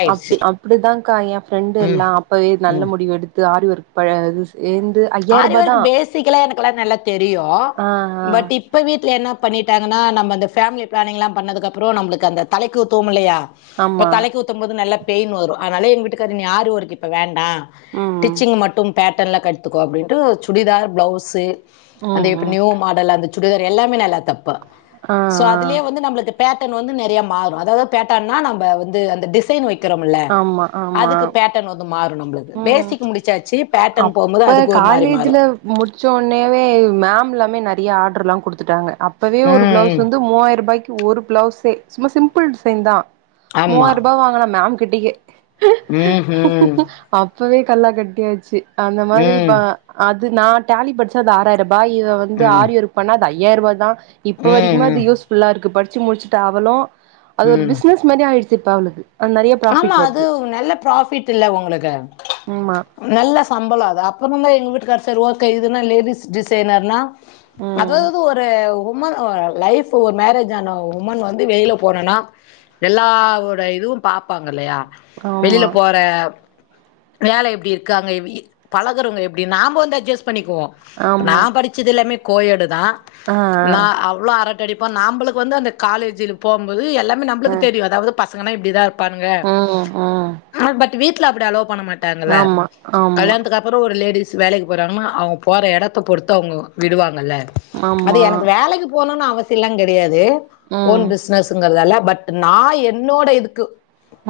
ஆயிடுச்சு அப்டி அப்டிதான்கா என் ஃப்ரெண்டு ம் எல்லா அப்பவே நல்ல ம் முடிவு எடுத்து ஆரி ஒர்க் பழகு ஆரி வொர்க்கு பேசிக்கெல்லா எனக்கெல்லா நல்லா தெரியு ஆ ஆ பட் இப்ப வீட்ல என்ன பண்ணி ட்டாங்கன்னா நம்ம அந்த ஃபேமிலி பிளானிங் எல்லா பண்ணதுக்கு அப்றோ நம்மளுக்கு அந்த தலைக்கு ஊத்துவோம் இல்லையா இப்ப ஆமா தலைக்கு ஊத்தும் போது நல்லா பெயின் வரு அதனால எங்க வீட்டுக்காரு ஆரிவொர்க் இப்ப வேண்டா ம் டிச்சிங் மட்டு பேட்டர்ன்ல கத்துக்கோ அப்டின்ட்டு சுடிதார், பிளவுஸு ம் அந்த ம் இப்ப ம் நியூ மாடல் அந்த சுடிதார் எல்லாமே நல்லா தெப்பே ஆ சோ ஆ அதுலயே வந்து நம்ம பேட்டன் வந்து நெறயா மாறு அதாவது பேட்டனா நம்ம வந்து அந்த டிசைன் வெ க்கிறோம்ல்ல ஆமா ஆமா அதுக்கு பேட்டன் வந்து மாறு நம்மளுக்கு பேசிக் முடிச்சாச்சு பேட்டன் போம்போது அ காலேஜில முடிச்சொன்னேவே மேம் எல்லாமே நெறயா ஆர்டர் எல்லாம் குடுத்துட்டாங்க அப்பவே ஒரு ப்ளவுஸ் ம் வந்து மூவாயிர ரூபாய்க்கு ஒரு ப்ளவுஸ்ஸே சும்மா சிம்பிள் டிசைன் தா மூவாயிர ரூபா வாங்குன மேம் கிட்டயே உம் ஹும் அப்பவே கல்லா கட்டியாச்சு அந்த மாதிரி இப்ப ம் அது நா டாலி படிச்சது ஆறாயிர பா இத வந்து ம் ஆரி ஒர்க் பண்ணா அது ஐயாயிற ரூபா தா இப்ப வரிக்குமே அது ம் ம் யூஸ்ஃபுல்லா இருக்கு படிச்சி முடிச்சுட்டு அவளு அது ஒரு ம் பிசினஸ் மாதிரி ஆயிடுச்சு இப்ப அவளுக்கு அது நெறைய ஆமா ப்ராஃபிட் அது வருது நல்ல ப்ராஃபிட் இல்ல உங்களுக் ஆமா க்கு நல்ல சம்பளோ அது அப்பறமா எங்க வீட்டுக்கார் சரி ஓகே இதுனா லேடிஸ் டிசைனர்னா ம் அதாவது ஒரு உமன் ஒரு லைப்ஃபு ஒரு மேரேஜ் ஆன உமன் வந்து வெளியில போனும்னா எல்லாவோட இதுவு பா ப்பாங்க இல்லயா வெளில ஆமா போற வேல எப்டி இருக்காங்க எப்டி பழகறவங்க எப்டி நாம வந்து அட்ஜஸ் பண்ணிக்குவோ நா ஆமா படிச்சது எல்லாமே கோ எடு தா ஆ நா அவ்ளோ அரட் அடிப்போ நாம்பளுக்கு வந்து அந்த காலேஜில் போம்போது எல்லாமே ஆ நம்பளுக்கு தெரியு அதாவது பசங்க னா இப்டிதா ப்பானுங்க ம் ம் அத பத்தி வீட்ல அப்டி அளோ பண்ண மாட்டாங்கள்ல ஆமா ஆமா கல்யாணத்துக்கு அப்பறோ ஒரு லேடிஸ் வேலைக்கு போறாங்கன்னா அவுங்க போற எடத்த பொறுத்து அவுங்க விடுவாங் னல்ல அது ஆமா எனக்கு வேலைக்கு போனுன்னு அவசியல்ல கெடியாது ஓன் ம் பிசினஸ்ங்கறதால்ல பட் நா என்னோட இதுக்கு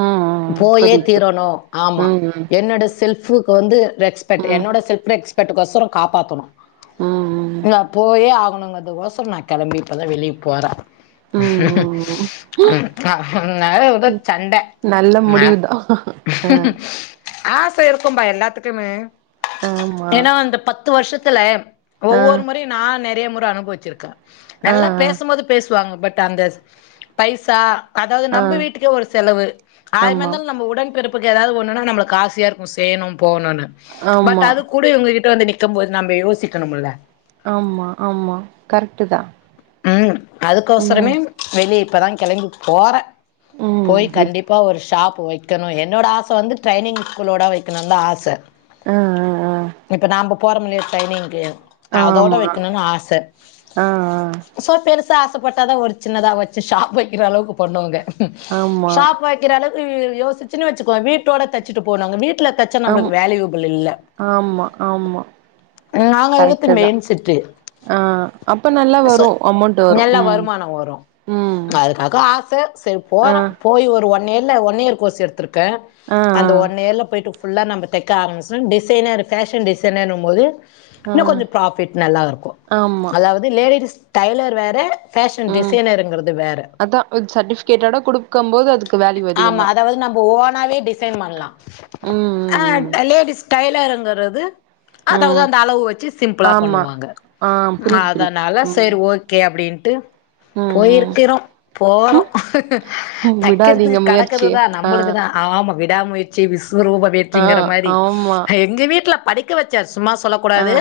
ம் ம் போயே புரியுது தீரணு ஆமா புரியுது என்னோட செல்ஃபுக்கு வந்து ரெக்ஸ்பெக்ட் ம் என்னோட செல்ஃப் ரெக்ஸ்பெக்ட்க்கு கொசரோ காப்பாத்தணு ம் ம் ம் போயே ஆகணு அதுக் கொசோரோ நா கெளம்பி இப்பதா வெளிய போற ம் ம் ம் [unintelligible] ண்ட நல்ல மேப் முடிவுதா ஆ ஆச இருக்கும்பா எல்லாத்துக்குமே ஆமா ஏன்னா அந்த பத்து வருஷத்துல ஆ ஒவ்வொரு முறையு நா நெறைய முற அனுபவிச்சிருக்க ஆ நல்லா பேசபோது பேசுவாங்க பட் அந்த பைசா அதாவது ஆ ஆ நம்ப வீட்டுக்கே ஒரு செலவு ஆய்ரமே ஆமா இருந்தாலு நம்ம உடன்பிறப் புக்கு எதாவது ஒண்ணுனா நம்பளுக்கு ஆசியா இருக்கு செய்யணு போணுனு பட் ஆமா அது கூட இவுங்ககிட் ட்ட வந்து நிக்க போது நம்ம யோசிக்கணும்ல ஆமா ஆமா கரெக்டு தா உம் ம் அதுக்கொசரமே வெளிய இப்பதா கெளம்பி ‍போற ம் போய் இப் கண்டிப்பா ஒரு ஷாப் வைக்கணு என்னோட ஆச வந்து ட்ரைனிங் ஸ்கூலோட வைக்கணுந்தா ஆச ஆ ஆ இப்ப நாம்ப போறோம்லிய ட்ரைனிங்கு ஆ அதோட ஆமா வைக்கணுனு ஆச ஆ ஆ சோ பெரு சா ஆசப்பட்டாதா ஒரு சின்னதா வச்சு ஷாப் வக்கிற அளவுக்கு பண்ணுவாங்க ஆமா ஷாப் வக்கிற அளவுக் யோசிச்சுனு வச்சுக்கோ வீட்டோட தச்சிட்டு போனுவாங்க வீட் ட்ல தச்சா ஆம் நம்பளுக்கு வேல்யூபிள் இல்ல ஆமா ஆமா நாங்க எடுத்துது கரெக்ட்டு தா மேன் செட்டு ஆ அப்ப நல்லா சோ வரு அமௌண்ட் வரு நல்ல ம் வருமானோ வரு ம் அதுக்காக ஆச சரி ஆ போறோ போ போய் ஒரு ஒன் இயர்ல ஒன் இயர் கோர்ஸ் எடுத்துருக்க ஆ ஆ அந்த ஒன் இயர்ல போயிட்டு ஃபுல்லா நம்ப தைக்க ஆரமிச்சோ டிசைனர் ஃபேஷன் டிசேனர்னும்போது ஆ இன்னு கொஞ்சோ ப்ராஃபிட் நல்லா இருக்கு ஆமா அதாவது லேடிஸ் டைலர் வேற ஃபேஷன் ம் டிசைனர்ருங்கறது வேற அதா சர்டிபிகேட்டோட குடுக்கம் போது அதுக்கு வேல்யூ ஆமா அதிகந்தா அதாவது நம்ம ஓனாவே டிசைன் பண்லா ம் அஹ் ம் ம் லேடிஸ் டைலருங்கறது அதாவது ம் அந்த அளவு வச்சு சிம்பிளா ஆமா பண்ணுவாங்க ஆ புரியுது புரியுது அதனால ம் சரி ஓகே அப்டின் ட்டு ம் போயிருக்கிறோ போறோ ம் ம் விடாதீங்க தக்கிறதுக்கு முயற்சிய கடக்குதுதா ஆ நம்மளுக்கு தா ஆமா விடா முயற்சி விஸ்வரூப ஆ வெற்றிங்கிற மாறி ஆமா எங்க வீட்ல படிக்க வச்சாச் சும்மா ஆ சொல்லகூடாது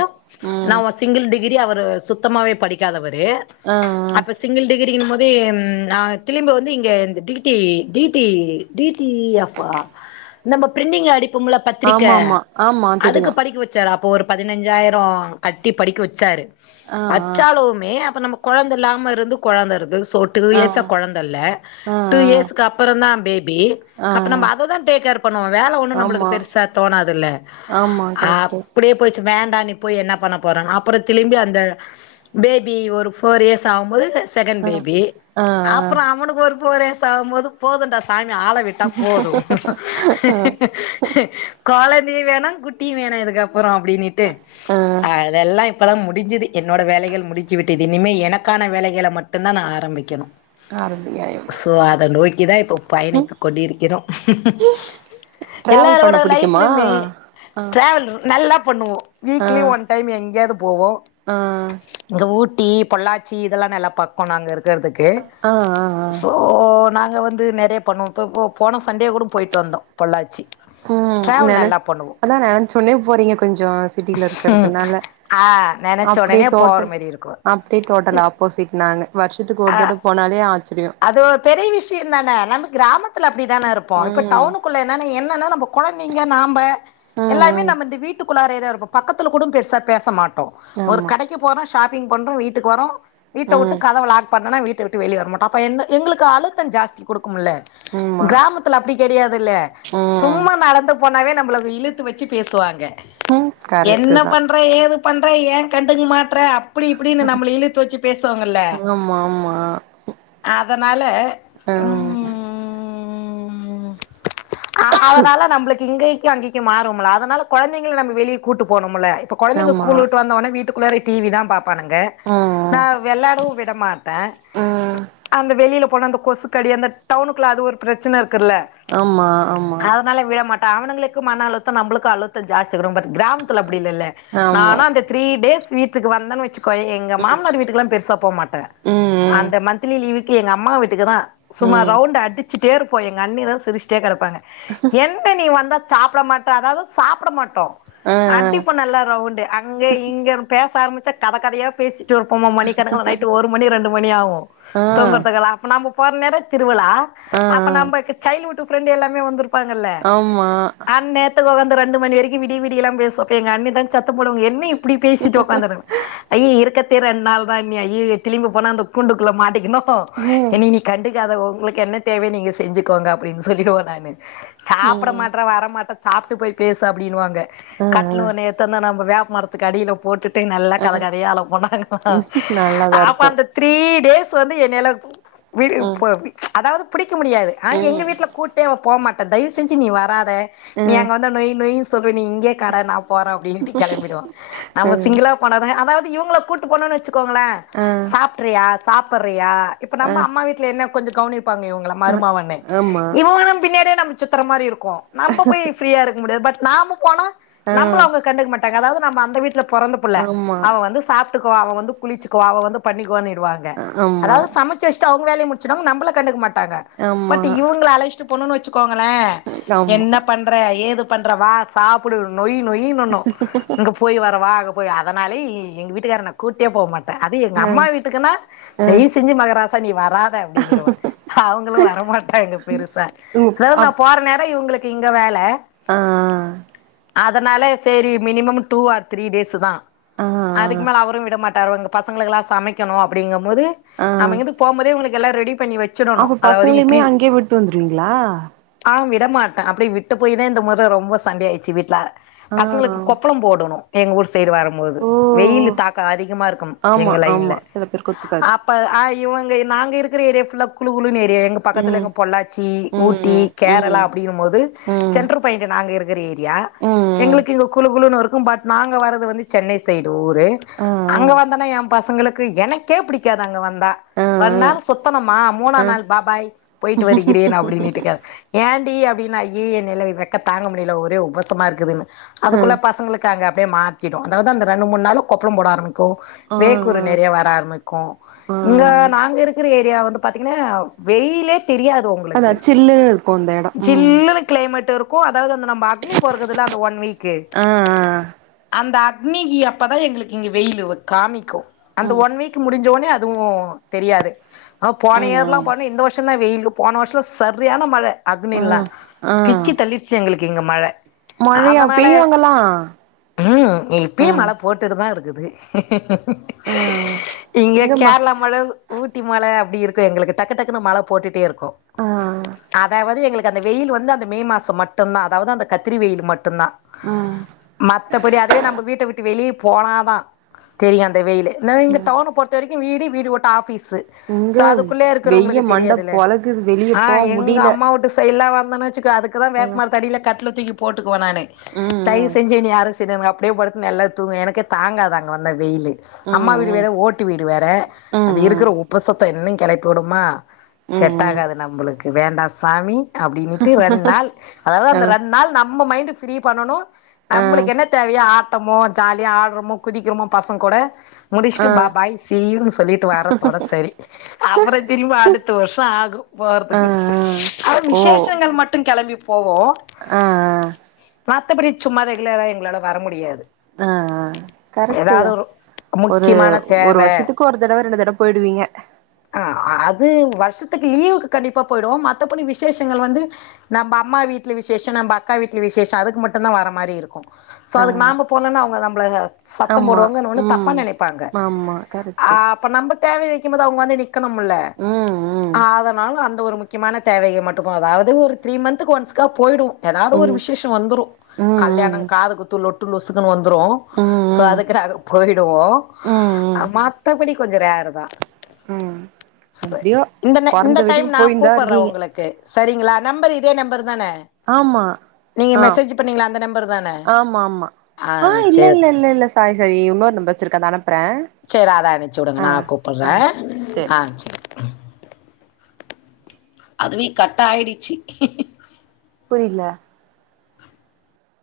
நா ம் சிங்கிள் டிகிரி அவரு சுத்தமாவே படிக்காதவர் ஆ ஆ அப்ப சிங்கிள் டிகிரிம் போது ம் அ திளிம்ப வந்து இங்க இந்த டிகி டி டிபி டிடி எஃப் ஆ நம்ம பிரிண்டிங் அடிப் போம்ள பத்திரிக்க ஆமாமா ஆமா தெரியு அதுக்கு படிக்க வச்சாரு அப் ப ஒரு பதினஞ்சாயிரோ கட்டி படிக்க வச்சாரு ஆ ஆ வச்சாலுமே அப்ப நம்ம கொழந்த இல்லாம இருந்து கொழந்தருந்து சோ டூ ஆ இயர்ஸா கொழந்த இல்ல ஆ டூ இயர்ஸ்க்கு அப்பறோ தா பே பி ஆ அப்ப நம்ப ஆ அததா டேக்கேர் பண்ணுவோ வேல ஒண்ணு நம்மளுக்கு ஆமா பெருசா தோணாதுல்ல ஆமா கரெக்ட்டு அப்டே போச் வேண்டா நீ போயி என்ன பண்ண போற அப்றோ திளும்பி அந்த பேபி ஒரு ஃபோர் இயர்ஸ் ஆவும்போது செகண்ட் ஆ பேபி ஆ ஆ அப்றோ அவனுக்கு ஒரு ஃபோர் இயர்ஸ் ஆவும்போது போதுன்டா சா ஆள விட்டா போது கொழந்தயு வேணா ட்டியு வேணா இதுக்கப்பறோ அப்டின்னிட்டு ஆ அதெல்லா இப்பதா முடிஞ்சிது என்னோட வேலைகள் முடிச்சு விட்டுது இனிமே எனக்கான வேலைகளை மட்டுதா நா ஆரம்பிக்கணு ஆரம் [unintelligible] சோ அத நோக்கி தா இப்போ பயணித்து கொண்டிருக்கிறோ டிராவல் பண்ண எல்லாரோட பிடிக்குமா லைஃப்லயுமே ஆ ஆ டிராவல் நல்லா பண்ணுவோ ஆ வீக்லி ஒன் டைம் எங்கேயாவது போவோ ஆ இங்க உட் டீ பொள்ளாச்சி இதெல்லா நல்ல பக்க நாங்கே இருக் ஆ ஆ ஆ ஒ நாங்க வந்து நெறைய பண்ணுவோ இப்போ போன சண்டே கூட போயி்ட்டு வந்தோ பொள்ளாச்சி ம் டிராவல் நென நல்லா பண்ணுவோம் அதா நெனைச்ச உன்னே போறீங்க கொஞ்ச சிட்டில ம். இருக்கிறதுனாலே ஆ நெனைச்ச அப்டியே உடனே போற டோட்டல் மாரி இருக்கும் அப்டியே டோட்டல் ஆப்போசிட் நானு வருஷத்துக்கு ஒரு ஆ தட போனாலே ஆச்சி அது ஒரு பெரிய விஷய தானே நம்ம கிராமத்துல அப்டிதானே இருப்போ இப்ப ம் டவுனுக்குள்ளே என்ன என்னன்னா நம்ப குழந்தைங்க நாம்ப ம் எல்லாமே ம் நம்ம இந்த வீட்டுக்குள்ளாரயே தா இருப் போ பக்கத்துல கூட பெருசா பேச மாட்டோ ஒரு ஆமா கடைக்கு போறோ ஷாப்பிங் பண்றோ வீட்டுக்கு வரோ வீட்டே உட்டு ம் கதவ ஆ லாக் பண்ணனா வீட்டே விட்டு வெளியே வர மாட்டா அப்ப என் எங்களுக்கு அழுத்த ஜாஸ்தி கொடு ம்ல்லே ஆமா கிராமத்தில அப்டி கடையாது இல்லே ம் சும்மா நடந்து போனாவே நம்ம இழுத்து வச்சு பேசுவாங்க ம் என்ன கரெக்ட்டு தா பண்ற ஏது பண்ற ஏ கண்டுங்க மாட் றே அப்டி இப்டின்னு நம்மளே இழுத்து வச்சு பேசுவாங்கல்லே ஆமா ஆமா அதனால ம் ம் அ அதனால நம்மளுக்கு இங்கேக்கு அங்கேக்கு மாறுவம்லே அதனால குழந்தைங்கல நம்ப வெளியே கூட்டு போனும்லே இப்ப குழந்தைங்க ஆமா ஸ்கூல் உட்டு வந்தோனோ வீட்டுகுள்ளற டிவி தா பாப் பண்ணுங்க நா ம் விளாடவு விட மாட்டே ம் வெளியிலே போன இந்த கொசுக்கடி அந்த டவுனுக்குள்ள அது ஒரு பிரச்சனை இருக் குலே ஆமா ஆமா அதனால விட மாட்ட அவணுங்களுக்கு மன அழுத்த நம்மளுக்கு அழுத்த ஜாஸ்தி ரொம்ப கிராமத்தல அப்டி இல்லலே ஆமா நானா அந்த த்ரீ டேஸ் வீட்டுக்கு வந்தன்னு வச்சு க்கோ எங்க மாமனார் வீட்டுக்கெல்லா பெருசா போ மாட்டே ம் ம் அந்த மந்த்லி லீவுக்கு எங்க அம்மா வீட்டுக்கு தா சும்மா ம் ரவுண்ட் அடிச்சிட்டே இருப்போ எங்க அண்ணிதா சிரிச்சிட்டே கிடப்பாங்க என்ன நீ வந்தா சாப்ட மாட்டே அதாவது சாப்ட மாட் டோ ஆ அடிப்ப நல்லா ரவுண்டு அங்க இங்க பேச ஆரம்பிச்சா கதை கதையா பேசி வப்போமா மணிக்கனக்கா நைட் ஒரு மணி ரெண்டு மணி ஆகு ஆ ஆ துங்குறதுக்ல நாம போற நேர திரு ருவிழா ஆ அப்ப நம்க்கு சைல்டுஹுட் ஃப்ரெண்ட் எல்லாமே வந்துரு பாங்கல்லே ஆமா அன்னேத்துக்கு உக்காந்து ரெண்டு மணி வரைக்கு விடிய விடியெல்லா பேசுவே எங்க அண்ணி தா சத்த போடுவாங்க என்ன இப்டி பேசிட்டு உக்காந்துருங் ஐய்யய் இருக்கற க்கே ரெண்டு நாள் தா அண்ணி அய்யயோ திளும்பி போனா அந்த கூண்டுக்குள்ள மாட்டிக்கணு ம் என்ன நீ கண்டுக்காத உங்களுக்கு என்ன தேவைனு நீங்க செஞ்சுக்கோங்க அப்டின்னு சொல்லிருவோ நானு சாப்ட ம் மாட்ரா வரமாட்டே சாப் ட்டு போய் பேசு அப்டின்னுவாங்க ஆ கட்ல ஒன்ன எத்து வந்து நம் வேப்மரத்துக்கு அடியிலே போட்டு அன் டைம் நல்லா ஆ கத கதையா ஆலப்போ நாங்கல்லா நல்லாதா அப்ப இருக்கு அந்த த்ரீட் டேஸ் வந்து என்னேலக் கூப் விடு ம் போ அதாவது புடிக்க முடியாது ஆனா எங்க ம் வீட்டுல கூட்டே வப்போமாட்டே தயவு செஞ்சு நீ வராத ஆ நீ அங்க வந்து நொய் நொய் சொ நீ இங்கே கட நா போறே அப்புடின்னுட்டு கிளம்பிடுவா ஆ நம்ம சிங்களா போனாத அதா இவங்களே கூட்டு போணம்னு வச்சுக்கோங்களே ஆ ஆ சாப்பிட்றியா சாப்பறியா இப்ப ஆ நம்ம அம்மா வீட்ல என்ன கொஞ்ச கவனிப்பாங்க இவங்கள மருமாவண்ணு ஆமா இவழு பின்னாடியே நம்ப சுத்துற மாரி இருக்கு கோ நம்ம போய் பீரியா இருக்க முடியாது பட் நாம்ம போனா ஆ நம்மள அவங்க கண்டுக்க மாட்டாங்க அதாது நம்ப அந்த வீட்ல பொறந்த பிள்ளே ஆமா அவ வந்து சாப்ட்டுக்குவா அவ வந்து குளிச்சுக்குவா அவ வந்து பண்ணிக்குவானிடுவாங்க ஆமா அதாது சமைச்சு வச்சுட்டு அவங்க வேலைய முடிச்சுடுவாங்க நம்ள கண்டுக்க மாட்டாங்க ஆமா பட் இவங்கள அழைச்சிட்டு போனுனு வச்சு க்கோங்களே ஆமா என்ன பண்ற ஏது பண்ற வா சாப்பிடு நொய் நொய்னுன்னு இங்க போய் வரவா அங்க போய் அதனாலே எ எங்க வீட்டுக்கார என்ன கூட்டே போ மாட் அது ஆ எங்கம்மா வீட்டுக்குன்னா ஆ தயவு செஞ்சு மகராசா நீ வராத அப்புடின்னு விடுவ அவங்களு வரமாட்டாங்கா பெருசா உ அதா நா அப் போற நேர இவங்களுக்கு இங்க வேல ஆ அதனால செரி மினிமம் டூ ஆர் த்ரீ டேஸ்ஷுதா ஆ அதுக் மேல அவரு விட மாட் டவங்க பசங்ளுக்லா சமைக்கணோ அப்டிங்க போது ஆ நம்ம இங்கந்து போம்போதே உங்ளுக்கெல்லா ரெடிப் பண்ணி வச்சிடணோ அப்ப அதாவ்து பசங்களையுமே இட்லி அங்கேயே விட்டு வந்துருவீங்களா ஆவ்ங்கு விட மாட்டே அப்டி விட்டு போய் த இந்த மொற ரொம்ப சண்டயாய்ச்சி வீட்ல ஆ ஆ பசங்ளுக் கொப்ளோ போடோணோ எங்க ஊர் சய்டு வரம்போது ஓ ஓ வெயிலு தாக்க அதிகமா இருக்கும் ஆமா எங்க ஆமா லைன்ல சில பேருக்கு ஒத்துக்காது அப்ப அ இவங் நாங்க இருக்ற ஏரியா புஃல்லா குளு குளுனே எங்க பக்கத்துல ம் எங்க பொள்ளாச்சி ஊட்டி ம் கேரளா ம் அப்டின் போது ம் சென்ட்ரல் பாயிண்ட் நாங்க இருக் கர் ஏரியா ம் ம் எங்ளுக்கு இங்க குளு குளுனுருக்கு பட் நாங்க வரது வந்து சென்னை சய்டு ஊர் வெ ஆ அங்க வந்தனா ஏ பசங்ளுக்கு எனக்கே பிடிக்காது அங்க வந்தா ஆ வன் நாள் ஆ சுத்தனும்மா மூணா ஆ நாள் பாபாய் போய்ட்டு வருகிறேன் அப்டினிட்டுக்க ஏண்டி அப்டின்னாய் ஈய நிலை வெக்க தாங்க முடில ஒரே உபசமா இருக்குதுன்னு ஆ அதுக்குள்ள பசங்ளுக் அங்க டே மாத்திடு அதாவ்து அந்த ரெண்டு மூண் நாளா கொப்ளோ போட ஆரம்பிக்கு ஆ ஆ வேக்குரு நெறைய வர ஆரம்பிக் கோ ஆ இங்க நாங்க இருக்ற ஏரியா வந்து பாத்தீங்ன்னா வெய்லே தெரியாது அதா உங்ளுக்கு சில்லுன்னு இருக்கு அந்த எடோ ம் ஜில்லுனு க்ளைமேட் இருக் தாவ்து அந்த நம்ம அக்னி பொறக்குதுல அந்த ஒன் வீக்கு ஆ ஆ அந்த அக் அக்னி கி அப்பதா எங்ளுக் இங்க வெயிலு காமிக்கோ அந்த ம் ஒன் வீக் முஞ்ச ஒன்னே அதுவு தெரியாது அ போன ம் இயர்ல்லா ம் போனே இந்த வர்ஷ தா வெய்ல் போன வர்ஷ்ல சர்யான மழ ஆ அக்னில்லா ஆ பிச்சி தள்ளிர்ச்சி எங்ளுக் இங்க மழ மழையா அதனால பெய்யு அங்கல்லா ம் ஆ இப்யு மல போட்டுட்டு தா இருக் குது ஆ எக் இங்கம்மா கேர்ளா மழ ஊட்டி மழ அப்டி இருக்கு எங்ளுக் டக்கு டக்குன் மழ போட்டுட்டே ருக் கு ஆ அதாவது எங்ளுக் அந்த வெயில் வந்து அந்த மே மாஸ மட்டுந்தா அதாவது அந்த கத்திரி வெயில் மட் டுந்தா ஆ மத்தபடி அதுவே நம்ம வீட்ட விட்டு வெளி போனாதா தெரியு அந்த வெயிலு நா இங்க டாவுன பொறத்த வரைக்கு வீடு வீடு விட்டா ஆபீஸ் சு இங்க ச அதுக்குள்ளே வெய்ய இருக்றவுங்ளுக்கு மண்ட தெரியாதுல பொழக்குது வெளிய ஆ போ எங்க முடில அம்மாவுட்டு சைட்லா வ ந்தன வச்சுக்கோ அதுக்குதா வேப் ம் மரதடியில கட்லு தூக்கி போட்டுக்குவே நானு தய்வு ம் செஞ்சே என்னிய யாரஸ் திண்ணுவே அப்டியே படுத் நல்லா தூங்க எனக்கே தங்காத் அங்க வந்த வெய்லு அம்மா ம் வீடு ம் வேற ஓட் ட்டு வீடு வேற ம் அது ம் இருக்ற உப்பசத்த இன்னு கெளப்பி வுடுமா ம் ம் ம் செட்டாகாது நம்மளுக் வேண்டா சாமி அப்டினிட்டு ரெண் நாள் அதாவது அ அந்த ரெண் நாள் நம்ம மைண்ட் ஃப்ரீ பண்ணனு அ நம்ளுக் என்ன தேவயோ ஆட்டமோ ஜாலியா ஆட்றோமோ குதிக்றோமோ பசங் கூட அ முடிஸ்ட்டு பா அ பாய் சி யூ னு சொல்லிட் வர்றதோட செரி அப்றோ திரும்ப அடுத் வர்ஷோ ஆகு அ போறதுக்கு அ விசேஷங்கள் மட்டும் கெளம்பி போவோ ஆ மத்தபடி சும்மா ரெகுலரா எங்ளால வர முடியாது அ அ கரெக்ட்டு ஏதாவது தா ஒரு ஒரு முக்கியமான ஒரு தேவ வருஷத்துக்கு ஒரு தடவ ரெண்டு தடவ போயிடுவீங்க ஆ ஆ அது வர் ஷத்துக்கு லீவுக்கு கண்டிப்பா போய்டுவோ மத்தபடி விசேஷங்கள் வந்து நம்ப அம்மா வீட்ல விசேஷ நம்ப அக்கா வீட் டு விசேஷ அதுக்கு மட்டுந்தா வர மாரி இருக்கு சோ அ அதுக்கு நாம்ப போலன்னா அவுங்க நம்பள சத்தம் ஆமா போடுவாங்க இன்னொன்னு தப்பா ம் நெனைப்பாங்க ஆமா கரெட்டு தேவ வெக்கும்போது அவுங்க வந்து நிக்கணும்ல ம் ம் அதனால அந் இந்த ஒரு முக்கியமான தேவைக மட்டும் அதாவது ஒரு த்ரீ மந்த்துக்கு ஒன்ஸ்க்கா போய்டுவோ ஏதாவுது ஒரு ம் விசேஷ வந்துரு ம் கல்யாண ம் காது குத்து லொட்டு லொசுக்குன் வந் துரு ம் சோ ம் அதுக்குன்னு அதுக்கு போய்டுவோ ம் ஆ ம் மத்தபடி கொஞ்சோ ரேருதா ம் எப்டியோ இந்தன இந்த பொறந்த டைம் வீட்டுக்கு நா போயின்னு தா கூப்பற இருக்கீங்க உங்களுக்கு சரிங்களா நம்பர் இதே நம்பர் தானே ஆமா ஆ அந்த நம்பர் தான ஆமா ஆமா ஆ ஆஹ இல்ல சேரி இல்ல இல்லல்ல சாரி சாரி இன்னொர் நம்பர் வச்சிருக்க அத அனுப் சேரி அத அனுப்ச்சுடுங்க நா கூப்புர்ற ஆ ஆ சேரி ‌ம் அதுவே கட்டாயிடுச்சு புரியில